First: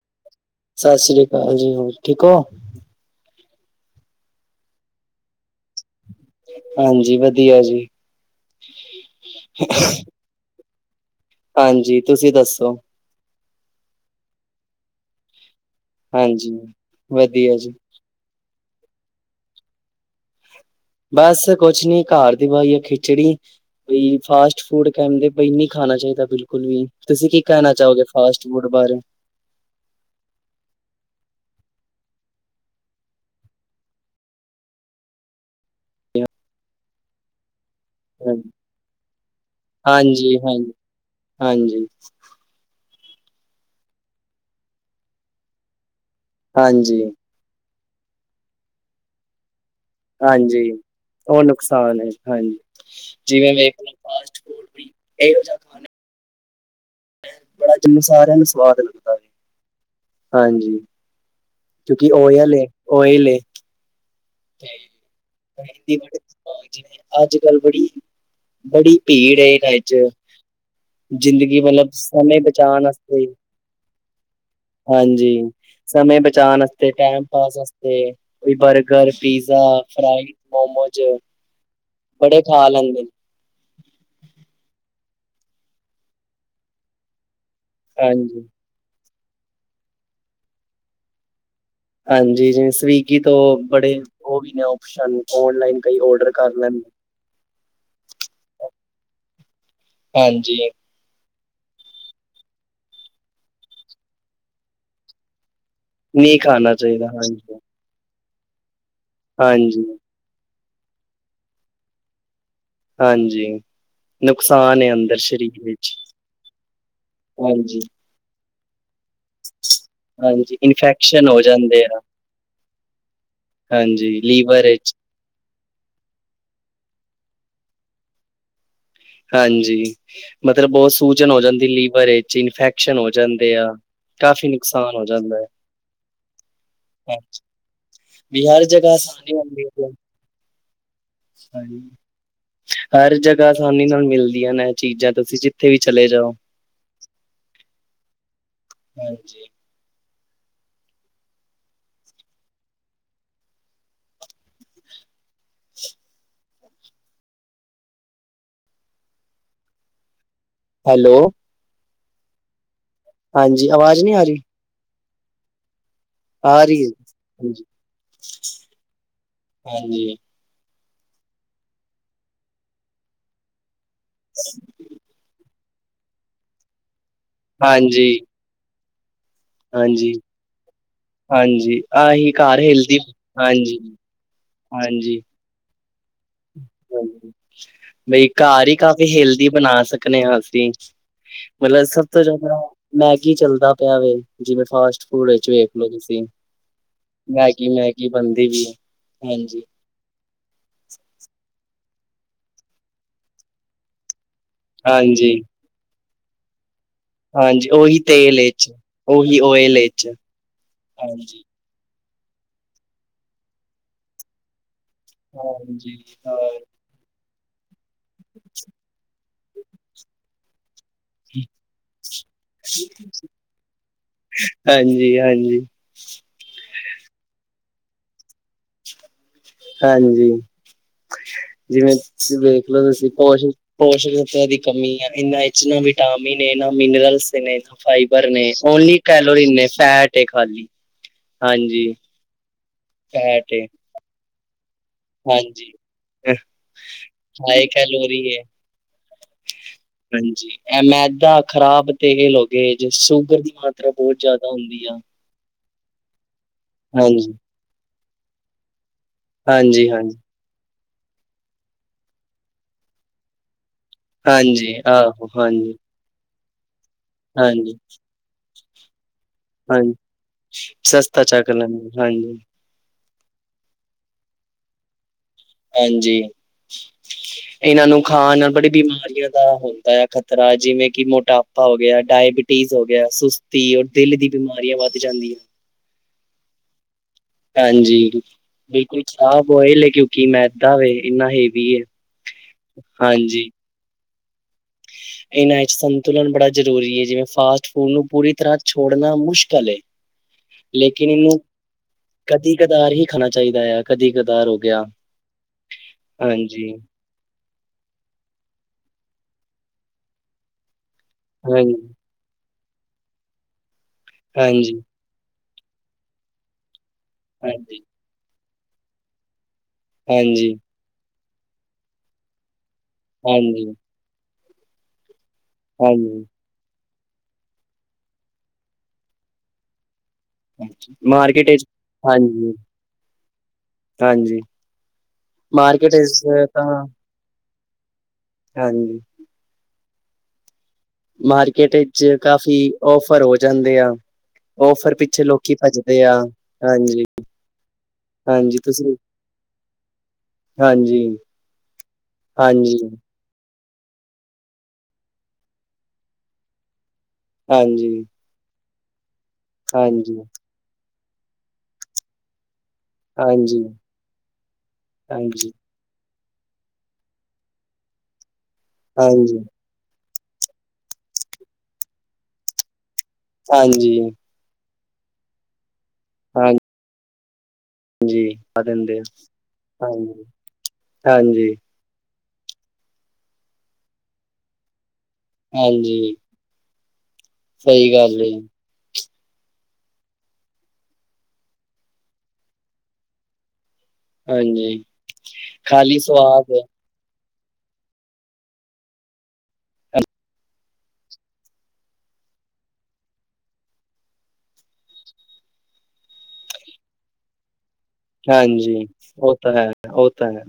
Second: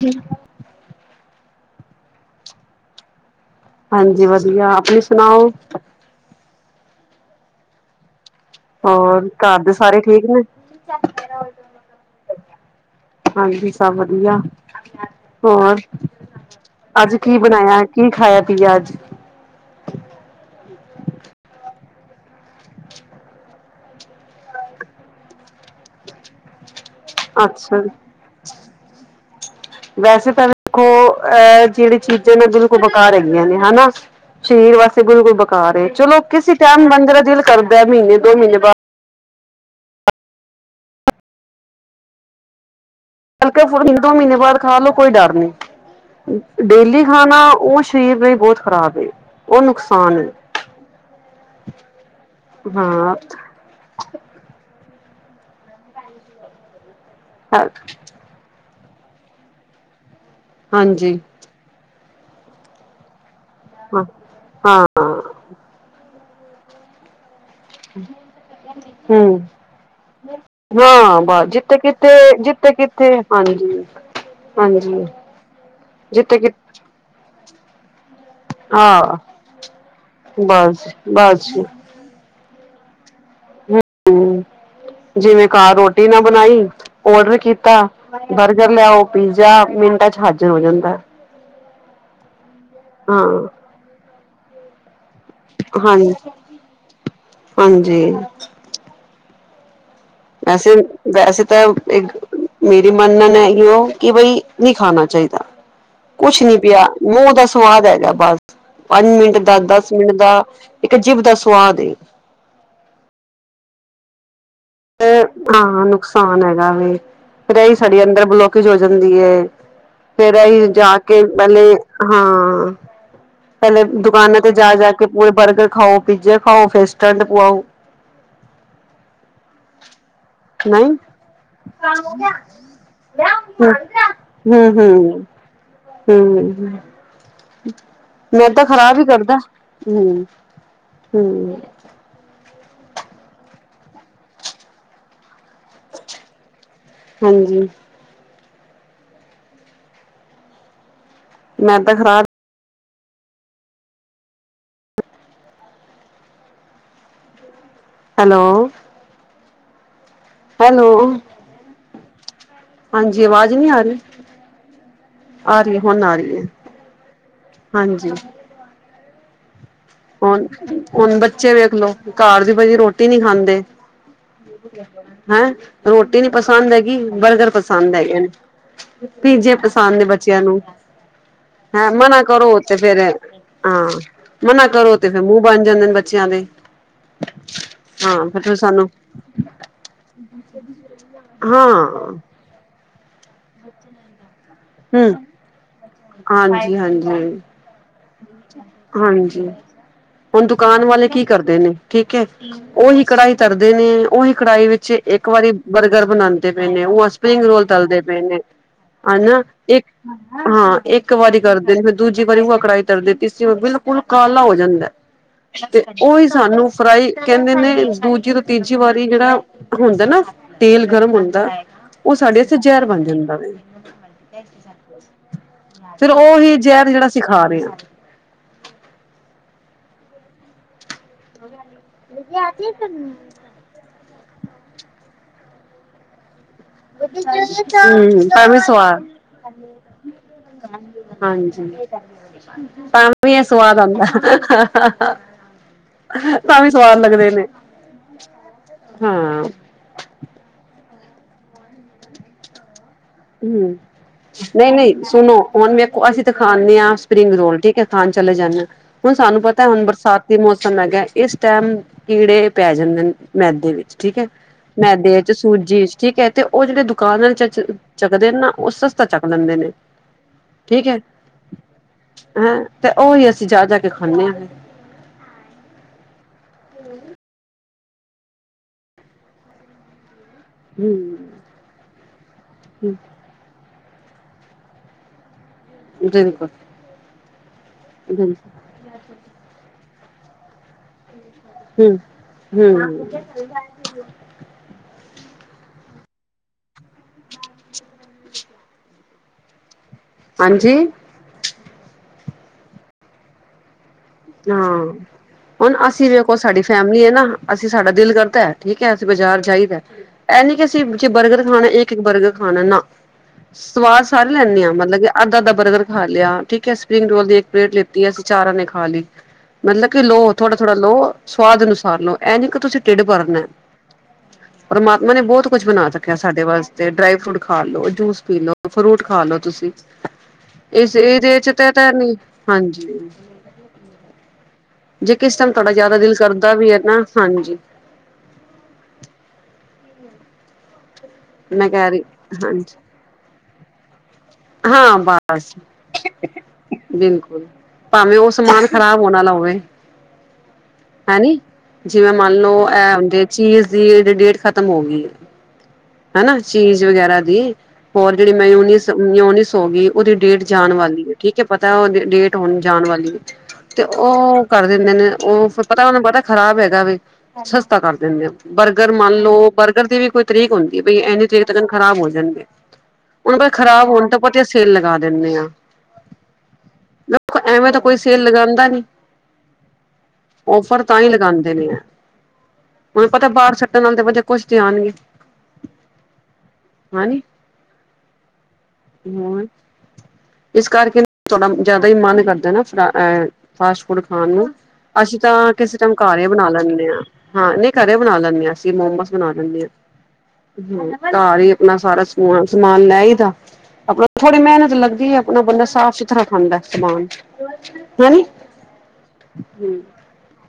ਠੀਕ ਹੈ, ਸਤਿ ਸ੍ਰੀ ਅਕਾਲ ਜੀ, ਹੋਰ ਠੀਕ ਹੋ? ਹਾਂਜੀ ਵਧੀਆ, ਆਪਣੀ ਸੁਣਾਓ? ਹਾਂਜੀ ਵਧੀਆ ਜੀ, ਹੋਰ ਘਰ ਦੇ ਸਾਰੇ ਠੀਕ ਨੇ? ਹਾਂਜੀ, ਤੁਸੀਂ ਦੱਸੋ? ਹਾਂਜੀ ਸਭ ਵਧੀਆ, ਹੋਰ? ਹਾਂਜੀ ਅੱਜ ਕੀ ਵਧੀਆ ਜੀ, ਬਣਾਇਆ ਕੀ, ਖਾਇਆ ਪੀਆ ਅੱਜ? ਬਸ ਕੁਛ ਨੀ ਘਰ ਦੀ ਵਾਈ ਆ ਖਿਚੜੀ, ਬਈ ਫਾਸਟ ਫੂਡ ਕਹਿੰਦੇ, ਬਈ ਨਹੀਂ ਖਾਣਾ ਚਾਹੀਦਾ, ਬਿਲਕੁਲ ਵੀ ਤੁਸੀਂ ਕੀ ਕਹਿਣਾ ਅੱਛਾ ਚਾਹੋਗੇ ਫਾਸਟ ਫੂਡ ਬਾਰੇ? ਵੈਸੇ ਤਾਂ ਦੇਖੋ ਅਹ ਜਿਹੜੇ ਚੀਜ਼ਾਂ ਨੇ ਬਿਲਕੁਲ ਬਕ ਹੈਗੀਆਂ, ਨੇ ਹਨਾ, ਸਰੀਰ ਵਾਸਤੇ ਬਿਲਕੁਲ ਬੇਕਾਰ ਏ ਚਲੋ, ਕਿਸੇ ਟਾਈਮ ਬੰਦੇ ਦਾ ਦਿਲ ਕਰਦੈ ਮਹੀਨੇ ਦੋ ਮਹੀਨੇ ਬਾਅਦ। ਹਾਂਜੀ, ਹਾਂਜੀ, ਹਾਂਜੀ। ਹਲਕੇ ਫੇਰ ਦੋ ਮਹੀਨੇ ਬਾਅਦ ਖਾ ਲੋ ਕੋਈ ਡਰ ਨੀ ਡੇਲੀ ਹਾਂਜੀ, ਖਾਣਾ ਉਹ ਸਰੀਰ ਲਈ ਬਹੁਤ ਖ਼ਰਾਬ ਏ, ਉਹ ਨੁਕਸਾਨ ਏ ਹਾਂਜੀ ਉਹ ਨੁਕਸਾਨ ਹੈ, ਹਾਂਜੀ ਹਾਂ ਜਿਵੇਂ ਵੇਖ। ਫਾਸਟ ਫੂਡ ਵੀ ਇਹੋ ਜਾ ਖਾਣਾ। ਬੜਾ ਹਾਂਜੀ, ਜਿਹਨੂੰ ਸਾਰਿਆਂ ਨੂੰ ਸਵਾਦ ਲ ਹਾਂਜੀ, ਜੀ, ਕਿਉਂਕਿ ਓਇਲ ਓਇਲ, ਹਾਂ, ਹਾਂ ਅੱਜ-ਕੱਲ੍ਹ ਬੜੀ, ਬੜੀ ਭੀੜ ਹੂੰ ਇਹਨਾਂ ਚ, ਹਾਂ ਬਸ ਜ਼ਿੰਦਗੀ ਜਿੱਥੇ ਮਤਲਬ ਕਿੱਥੇ ਸਮੇਂ ਜਿੱਥੇ ਬਚਾਣ ਕਿੱਥੇ ਵਾਸਤੇ, ਹਾਂਜੀ ਹਾਂਜੀ ਸਮੇ ਜਿੱਥੇ ਕਿ ਬਚਾਣ ਵਾਤੇ ਟੈਮ ਪਾਸ ਵਾਸਤੇ ਕੋਈ ਵਰਕ, ਘਰ ਹਾਂ ਪੀਜ਼ਾ ਫਰਾਈ, ਬਸ ਮੋਮੋਜ਼ ਬਸ ਬੜੇ ਖਾ ਲੈਂਦੇ ਨੇ। ਜਿਵੇਂ ਘਰ ਰੋਟੀ ਨਾ ਬਣਾਈ ਔਡਰ ਕੀਤਾ। ਹਾਂਜੀ ਜਫੇ ਲਿਆਓ ਪੀਜ਼ਾ ਮਿੰਟਾਂ ਚ ਹਾਜ਼ਰ ਹੋ ਜਾਂਦਾ। ਹਾਂਜੀ ਜਿਵੇਂ ਸਵੀਗੀ, ਹਾਂ ਤੋਂ ਬੜੇ ਉਹ ਵੀ ਨੇ ਓਪਸ਼ਨ ਔਨਲਾਈਨ ਕਈ ਹਾਂਜੀ ਓਡਰ ਕਰ ਲੈਂਦੇ। ਹਾਂਜੀ, ਹਾਂਜੀ ਅਸੀਂ, ਵੈਸੇ ਤਾਂ ਮੇਰੀ ਮੰਨਣ ਹੈਓ ਕਿ ਬਈ ਨਹੀਂ ਖਾਣਾ ਚਾਹੀਦਾ ਨਹੀਂ ਕੁਛ ਨੀ ਖਾਣਾ ਪਿਆ ਚਾਹੀਦਾ ਮੂੰਹ ਦੱਸ ਹਾਂਜੀ ਸਵਾਦ ਹੈਗਾ ਬਸ, ਪੰਜ ਮਿੰਟ ਦਾ, ਹਾਂਜੀ ਦਸ ਮਿੰਟ ਦਾ ਇੱਕ ਜੀਬ ਦਾ ਸੁਵਾਦ ਹਾਂਜੀ, ਨੁਕਸਾਨ ਏ, ਹਾਂ ਨੁਕਸਾਨ ਹੈਗਾ, ਵੀ ਫੇਰ ਇਹੀ ਹਾਂਜੀ ਸਾਡੀ ਅੰਦਰ ਬਲੋ। ਕਜ ਹੋ ਜਾਂਦੀ ਹੈ, ਫੇਰ ਹਾਂਜੀ ਅਸੀਂ ਜਾ ਕੇ ਇਨਫੈਕਸ਼ਨ ਹੋ ਪਹਿਲੇ ਜਾਂਦੇ ਆ ਹਾਂ। ਪਹਿਲੇ ਹਾਂਜੀ, ਦੁਕਾਨਾਂ ਤੇ ਲੀਵਰ ਜਾ ਜਾ ਵਿੱਚ ਕੇ ਪੂਰੇ ਬਰਗਰ ਖਾਓ, ਪੀਜੇ ਖਾਓ ਸਟੈਂਡ ਪਵਾਓ। ਹਾਂਜੀ, ਮਤਲਬ ਨਹੀਂ ਬਹੁਤ ਸੂਜਨ ਹੋ ਜਾਂਦੀ, ਲੀਵਰ ਵਿੱਚ ਇਨਫੈਕਸ਼ਨ ਹੋ ਜਾਂਦੇ ਆ ਕਾਫ਼ੀ ਹੂੰ ਨੁਕਸਾਨ ਹੋ ਹੂੰ ਜਾਂਦਾ ਹੈ। ਹੂੰ, ਅ ਮੈਦਾ ਬਿਹਾਰ ਜਗਾ ਖ਼ਰਾਬ ਹੀ ਸਾਨ ਕਰਦਾ ਹੂੰ ਹੂੰ ਸਹੀ ਹਰ ਜਗ੍ਹਾ ਆਸਾਨੀ ਨਾਲ ਮਿਲਦੀਆਂ ਨੇ ਇਹ ਚੀਜ਼ਾਂ ਤੁਸੀਂ ਜਿੱਥੇ ਵੀ ਚਲੇ ਜਾਓ। ਹਾਂਜੀ ਹਾਂਜੀ ਮੈਂਦ ਖਰਾਬ ਹੈਲੋ ਹੈਲੋ ਹਾਂਜੀ ਆਵਾਜ਼ ਨਹੀ ਆ ਰਹੀ, ਆ ਰਹੀ ਹੁਣ ਆ ਰਹੀ ਹੈ ਆ ਰਹੀ ਹੈ, ਹ ਹਾਂਜੀ ਹਾਂਜੀ ਹੁਣ ਬੱਚੇ ਵੇਖਲੋ ਘਰ ਦੀ ਬਣੀ ਰੋਟੀ ਨੀ ਖਾਂਦੇ। ਹੈਂ ਰੋਟੀ ਨੀ ਪਸੰਦ ਹੈਗੀ ਬਰਗਰ ਪਸੰਦ ਹਾਂਜੀ, ਹੈਗੇ ਨੇ। ਪੀਜੇ ਪਸੰਦ ਨੇ ਹਾਂਜੀ, ਬੱਚਿਆਂ ਨੂੰ। ਹਾਂਜੀ ਹੈਂ ਮਨਾ ਆਹੀ ਕਰੋ ਘਰ ਤੇ ਹਿਲਦੀ ਫੇਰ ਹਾਂਜੀ, ਹਾਂ ਮਨਾ ਕਰੋ ਤੇ ਫਿਰ ਮੂੰਹ ਬਣ ਜਾਂਦੇ ਨੇ ਬੱਚਿਆਂ ਦੇ ਹ ਬਈ ਹਾਂ ਫਿਰ ਘਰ ਹੀ ਸਾਨੂੰ ਕਾਫ਼ੀ ਹੈਲਦੀ ਬਣਾ ਸਕਦੇ ਹਾਂ ਅਸੀਂ ਹਾਂ ਮਤਲਬ ਸਭ ਤੋਂ ਜਿਆਦਾ ਮੈਗੀ ਚੱਲਦਾ ਪਿਆ ਵ ਜਿਵੇਂ ਹੂੰ ਫਾਸਟ ਫੂਡ ਵਿੱਚ ਵੇਖਲੋ ਤੁਸੀਂ ਹਾਂਜੀ-ਹਾਂਜੀ, ਹਾਂਜੀ। ਮ ਕਿ ਮੈਂ ਕੀ ਬੰਦੀ ਵੀ ਹ ਹਾਂਜੀ ਹੁਣ ਦੁਕਾਨ ਵਾਲੇ ਕੀ ਕਰਦੇ ਨੇ ਠੀਕ ਹੈ ਉਹੀ ਕਢਾਈ ਤਰਦੇ ਨੇ ਉਹੀ ਕੜਾਹੀ ਵਿੱਚ ਇੱਕ ਹਾਂਜੀ ਵਾਰੀ ਬਰਗਰ ਬਣਾਉਂਦੇ ਪਏ ਨੇ, ਉਹ ਸਪਰਿੰਗ ਰੋਲ ਹਾਂਜੀ ਉਹੀ ਤਲਦੇ ਪਏ ਤੇਲ ਨੇ ਵਿੱਚ ਉਹੀ ਹਾਂਜੀ ਓਇਲ ਇੱਕ ਵਿੱਚ ਹਾਂ ਇੱਕ ਵਾਰੀ ਹਾਂਜੀ ਕਰ ਦੂਜੀ ਵਾਰੀ ਉਹ ਕੜਾਈ ਤਰਦੇ ਤੀਸਰੀ ਵਾਰ ਬਿਲਕੁਲ ਕਾਲਾ ਹੋ ਜਾਂਦਾ ਤੇ ਹਾਂਜੀ ਉਹੀ ਹਾਂ ਸਾਨੂੰ ਫਰਾਈ ਕਹਿੰਦੇ ਨੇ ਦੂਜੀ ਤੋਂ ਤੀਜੀ ਵਾਰੀ ਜਿਹੜਾ ਹੁੰਦਾ ਨਾ ਤੇਲ ਗਰਮ ਹੁੰਦਾ ਉਹ ਸਾਡੇ ਜ਼ਹਿਰ ਬਣ ਜਾਂਦਾ ਵੇ ਹਾਂਜੀ- ਹਾਂਜੀ ਫਿਰ ਉਹੀ ਜ਼ਹਿਰ ਜਿਹੜਾ ਅਸੀਂ ਖਾ ਰਹੇ ਹਾਂ ਹਾਂਜੀ ਜਿਵੇਂ ਵੇਖਲੋ ਤੁਸੀਂ ਪਸ਼ ਪੋਸ਼ਣਤਾ ਦੀ ਕਮੀ ਆ ਇਹਨਾਂ ਇ ਨਾ ਵਿਟਾਮਿਨ ਨਾ ਮਿਨਰਲਸ ਨੇ, ਹਮ ਫਾਈਬਰ ਨੇ ਭਾਵੇਂ ਓਨਲੀ ਸਵਾਦ ਕੈਲੋਰੀਨ ਨੇ ਫੈਟ ਖਾਲੀ ਹਾਂਜੀ, ਤਾਈ ਵੀ ਫੈਟ ਏ ਸਵਾਦ ਆਉਂਦਾ ਹਾਂਜੀ ਤਾਂ ਵੀ ਸਵਾਦ ਲੱਗਦੇ ਨੇ ਹਾਏ ਕੈਲੋਰੀ ਹਾਂ ਹਾਂਜੀ, ਐ ਮੈਦਾ, ਖ਼ਰਾਬ ਤੇਲ ਹੋ ਗਏ ਜਸੂ ਹਮ ਨਹੀਂ -ਨਹੀਂ ਸੁਣੋ ਹੁਣ ਵੇਖੋ ਅਸੀਂ ਤਾਂ ਖਾਂਦੇ ਹਾਂ ਸਪਰਿੰਗ ਹਾਂਜੀ, ਰੋਲ ਠੀਕ ਹੈ ਖਾਣ ਚਲੇ ਜਾਂਦੇ ਹਾਂ ਹੁਣ ਸਾਨੂੰ ਪਤਾ ਹੁਣ ਹਾਂਜੀ, ਹਾਂਜੀ, ਬਰਸਾਤ ਤੇ ਮੌਸਮ ਹੈਗਾ ਇਸ ਟਾਈਮ ਕੀੜੇ ਪੈ ਜਾਂਦੇ ਨੇ ਮੈਦੇ ਵਿੱਚ। ਠੀਕ ਹੈ ਹਾਂਜੀ ਮੈਦੇ ਆਹੋ ਚ ਹਾਂਜੀ, ਸੂਜੀ ਚ ਠੀਕ ਹੈ ਤੇ ਉਹ ਜਿਹੜੇ ਦੁਕਾਨ ਨੇ ਹਾਂਜੀ, ਚ ਚੱਕਦੇ ਨਾ ਉਹ ਸਸਤਾ ਚੱਕ ਲੈਂਦੇ ਨੇ ਹਾਂਜੀ ਠੀਕ ਹੈ। ਸਸਤਾ ਚੱਕ ਲੈਂਦੇ ਹਾਂਜੀ, ਤੇ ਉਹੀ ਅਸੀਂ ਜਾ ਜਾ ਕੇ ਖਾਂਦੇ ਹਾਂ। ਹਾਂਜੀ ਇਹਨਾਂ ਨੂੰ ਖਾਣ ਨਾਲ ਬੜੀ ਬਿਮਾਰੀਆਂ ਦਾ ਹੁੰਦਾ ਆ ਤਰ੍ਹਾਂ ਜਿਵੇਂ ਕਿ ਹਮ ਮੋਟਾਪਾ ਹੋ ਗਿਆ, ਡਾਇਬਿਟੀਜ਼ ਹੋ ਗਿਆ, ਸੁਸ ਧੀ ਔਰ ਦਿਲ ਦੀ ਬਿਮਾਰੀਆਂ ਵੱਧ ਜਾਂਦੀਆਂ। ਬਿਲਕੁਲ ਹਾਂਜੀ, ਬਿਲਕੁਲ ਬਿਲਕੁਲ ਖਰਾਬ ਹੋਏ ਲੇ ਲੇਕਿਨ ਵ ਇੰਨਾ ਹੀ ਹਮ ਹਮ ਇਹਨਾਂ ਸੰਤੁਲਨ ਬੜਾ ਜ਼ਰੂਰੀ ਹੈ ਜਿਵੇਂ ਫਾਸਟ ਫੂਡ ਨੂੰ ਪੂਰੀ ਤਰ੍ਹਾਂ ਛੋੜਨਾ ਮੁਸ਼ਕਿਲ ਹੈ। ਹਾਂਜੀ, ਲੇਕਿਨ ਇਹਨੂੰ, ਕਦੀ ਕਦਾਰ ਹੀ ਖਾਣਾ ਚਾਹੀਦਾ ਆ ਕਦੀ ਕਦਾਰ ਹੋ ਗਿਆ ਹਾਂ, ਹੁਣ ਅਸੀਂ ਵੀ ਕੋਲ ਸਾਡੀ ਹਾਂਜੀ, ਫੈਮਿਲੀ ਹੈ ਨਾ? ਅਸੀਂ ਸਾਡਾ ਦਿਲ ਕਰਦਾ ਠੀਕ ਹੈ ਅਸੀਂ ਬਾਜ਼ਾਰ ਜਾਈਦਾ ਇਹ ਨੀ ਕਿ ਅਸੀਂ ਬਰਗਰ ਖਾਣਾ ਇੱਕ ਹਾਂਜੀ, -ਇੱਕ ਬਰਗਰ ਖਾਣਾ ਨਾ, ਸਵਾਦ ਸਾਰੇ ਲੈਂਦੇ ਆ ਹਾਂਜੀ, ਮਤਲਬ ਕਿ ਅੱਧਾ ਅਧਾ ਬਰਗਰ ਖਾ ਲਿਆ ਠੀਕ ਹੈ ਸਪਰਿੰਗ ਰੋਲ ਦੀ ਇੱਕ ਪਲੇਟ ਹਾਂਜੀ, ਲਿੱਤੀ ਹੈ ਅਸੀਂ ਚਾਰਾਂ ਨੇ ਖਾ ਲਈ, ਮਤਲਬ ਕਿ ਲੋਹ ਹਾਂਜੀ, ਥੋੜਾ ਥੋੜ੍ਹਾ ਲੋ ਸਵਾਦ ਅਨੁਸਾਰ ਲਓ ਇਹ ਨੀ ਕਿ ਤੁਸੀਂ ਢਿੱਡ ਭਰਨਾ। ਹਾਂਜੀ, ਪਰਮਾਤਮਾ ਨੇ ਬਹੁਤ ਕੁਛ ਬਣਾ ਸਕਿਆ ਹਾਂਜੀ, ਸਾਡੇ ਵਾਸ। ਤੇ ਡਰਾਈ ਫਰੂਟ ਖਾ ਲਓ ਜੂਸ ਪੀ ਲਓ ਫਰੂਟ ਖਾ ਲਓ ਤੁਸੀਂ। ਹਾਂਜੀ ਇਸ ਇਹਦੇ ਮਾਰਕੀਟ ਚ ਵਿੱਚ ਤਾਂ-ਤਾਂ ਨੀ ਹਾਂਜੀ। ਹਾਂਜੀ। ਜੇ ਕਿਸ ਟਾਈਮ ਤੁਹਾਡਾ ਮਾਰਕੀਟ ਜ਼ਿਆਦਾ ਦਿਲ ਵਿੱਚ ਕਰਦਾ ਤਾਂ ਵੀ ਹੈ ਨਾ ਹਾਂਜੀ। ਹਾਂਜੀ। ਮੈਂ ਮਾਰਕੀਟ ਕਹਿ ਰਹੀ ਵਿੱਚ ਕਾਫੀ ਹਾਂਜੀ ਔਫਰ ਹੋ ਜਾਂਦੇ ਆ। ਔਫਰ ਹਾਂ। ਪਿੱਛੇ ਬਸ, ਲੋਕੀ ਭੱਜਦੇ ਆ ਹਾਂਜੀ, ਬਿਲਕੁਲ। ਭਾਵੇਂ ਉਹ ਹਾਂਜੀ ਸਮਾਨ ਤੁਸੀਂ ਖ਼ਰਾਬ ਹੋਣਾ ਵਾਲਾ ਹੋਵੇ। ਹਾਂਜੀ, ਹੈਨੀ। ਜਿਵੇਂ ਮੰਨ ਲਓ, ਹਾਂਜੀ, ਇਹ ਹਦੇ ਚੀਜ਼ ਦੀ ਡੇਟ ਖਤਮ ਹੋ ਗਈ ਹੈ। ਹਨਾ। ਚੀਜ਼ ਵਗੈਰਾ ਦੀ, ਹਾਂਜੀ, ਹੋਰ ਜਿਹੜੀ ਮਿਓਨਿਸ ਹੋ ਗਈ ਉਹਦੀ ਹਾਂਜੀ, ਡੇਟ ਜਾਣ ਵਾਲੀ ਹੈ ਠੀਕ ਹੈ ਪਤਾ ਉਹ ਡੇਟ ਜਾਣ ਵਾਲੀ ਹਾਂਜੀ। ਤੇ ਉਹ ਕਰ ਦਿੰਦੇ ਨੇ ਉਹ ਹਾਂਜੀ, ਪਤਾ ਉਹਨੂੰ ਪਤਾ ਖ਼ਰਾਬ ਹੈਗਾ ਵੀ ਸਸਤਾ ਕਰ ਦਿੰਦੇ ਆ ਬਰਗਰ ਮੰਨ ਹਾਂਜੀ, ਲਓ ਬਰਗਰ ਦੀ ਵੀ ਕੋਈ ਤਰੀਕ ਹੁੰਦੀ ਪੀ ਇਹਨੇ ਚ ਖਰਾਬ ਹੋ ਜਾਂਦੀ ਹਣ ਖਰਾਬ ਹੋਣ ਹਾਂਜੀ, ਤਾਂ ਤੇ ਸੇਲ ਲਗਾ ਦਿੰਦੇ ਹਾਂ ਹਾਂਜੀ ਲੋਕ ਐਵੇਂ ਤਾਂ ਕੋਈ ਸੇਲ ਆ ਲਗਾਉਂਦਾ ਨੀ। ਦਿੰਦੇ ਆ ਹਾਂਜੀ, ਓਫਰ ਤਾਂ ਹੀ ਹਾਂਜੀ, ਲਗਾਉਂਦੇ ਨੇ ਹੈ ਤੇ ਬਾਹਰ ਛੱਡਣ ਆਉਂਦੇ ਕੁਝ ਤੇ ਆਉਣ ਗੇ ਹਾਂਜੀ। ਹਾਂਜੀ। ਸਹੀ ਗੱਲ ਹੈ। ਹਮ ਇਸ ਕਰਕੇ ਥੋੜ੍ਹਾ ਜ਼ਿਆਦਾ ਹੀ ਮਨ ਕਰਦਾ ਨਾ ਐ। ਫਾਸਟ ਫੂਡ ਖਾਣ ਨੂੰ। ਹਾਂਜੀ ਅਸੀਂ ਤਾਂ ਕਿਸੇ ਟਾਈਮ ਖਾਲੀ ਘਰ ਹੀ ਬਣਾ ਸਵਾਦ ਏ ਲੈਂਦੇ ਹਾਂ। ਹਾਂ। ਨਹੀਂ ਘਰੇ ਬਣਾ ਲੈਂਦੇ ਹਾਂ ਅਸੀਂ ਮੋਮੋਸ ਬਣਾ ਲੈਂਦੇ ਹਾਂ। ਹਮ। ਘਰ ਹੀ ਆਪਣਾ ਸਾਰਾ ਸਮ- ਸਮਾਨ ਲੈ ਹੀ ਦਾ। ਆਪਣਾ ਥੋੜੀ ਮਿਹਨਤ ਲੱਗਦੀ ਹੈ। ਆਪਣਾ ਬੰਦਾ ਸਾਫ਼- ਸੁਥਰਾ ਖਾਂਦਾ ਸਮਾਨ। ਹੈਨੀ ਹਾਂਜੀ। ਉਹ ਤਾਂ ਹੈ। ਉਹ ਤਾਂ ਹੈ,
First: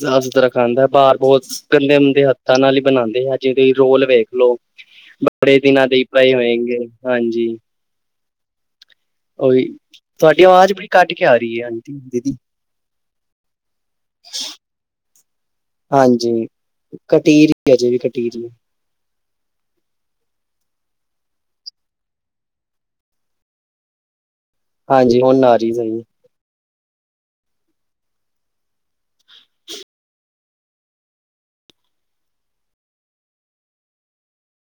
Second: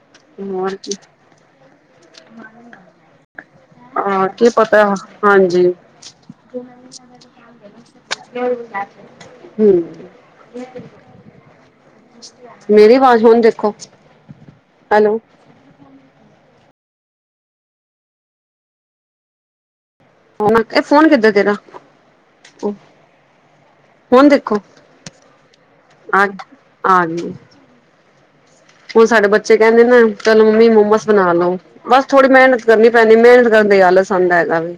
ਸਾਫ਼- ਸੁਥਰਾ ਹੋਰ ਖਾਂਦਾ ਹੈ। ਕੀ ਬਰ ਬਹੁਤ ਗੰਦੇ ਮੰਦੇ ਹੱਥਾਂ ਨਾਲ ਹੀ ਬਣਾਉਂਦੇ ਆ ਜਿ ਤੁਸੀਂ ਰੋਲ ਵੇਖ ਹਾਂ ਕੀ ਲਓ। ਪਤਾ ਬੜੇ ਹਾਂਜੀ ਦਿਨਾਂ ਦੇ ਹੀ ਬੇਏ ਹੋਏਗੇ। ਹਾਂਜੀ। ਹੋ ਤਾਂ ਹੈ। ਓਹੀ ਤੁਹਾਡੀ ਆਵਾਜ਼ ਬੜੀ ਕੱਟ ਕੇ ਆ ਰਹੀ ਹੈ। ਹਾਂਜੀ। ਮੇਰੀ ਆਵਾਜ਼ ਹੁਣ ਦੇਖੋ। ਹੈਲੋ, ਹਾਂਜੀ। ਕਟੀਰੀ ਅਜੇ ਵੀ ਕਟੀਰੀ। ਹ ਇਹ ਫੋਨ ਕਿੱਦਾਂ ਤੇਰਾ। ਹੁਣ ਦੇਖੋ। ਹਾਂਜੀ। ਹੁਣ ਆ ਰਹੀ। ਹ ਹਾਂਜੀ। ਹੁਣ, ਸਾਡੇ ਬੱਚੇ ਕਹਿੰਦੇ ਨਾ ਚਲੋ ਮੰਮੀ ਮੋਮੋਸ ਬਣਾ ਲਓ। ਬਸ ਥੋੜ੍ਹੀ ਮਿਹਨਤ ਕਰਨੀ ਪੈਣੀ ਮਿਹਨਤ ਕਰਨ ਦਾ ਹੀ ਆਲਸ ਹੁੰਦਾ ਹੈਗਾ ਵੀ।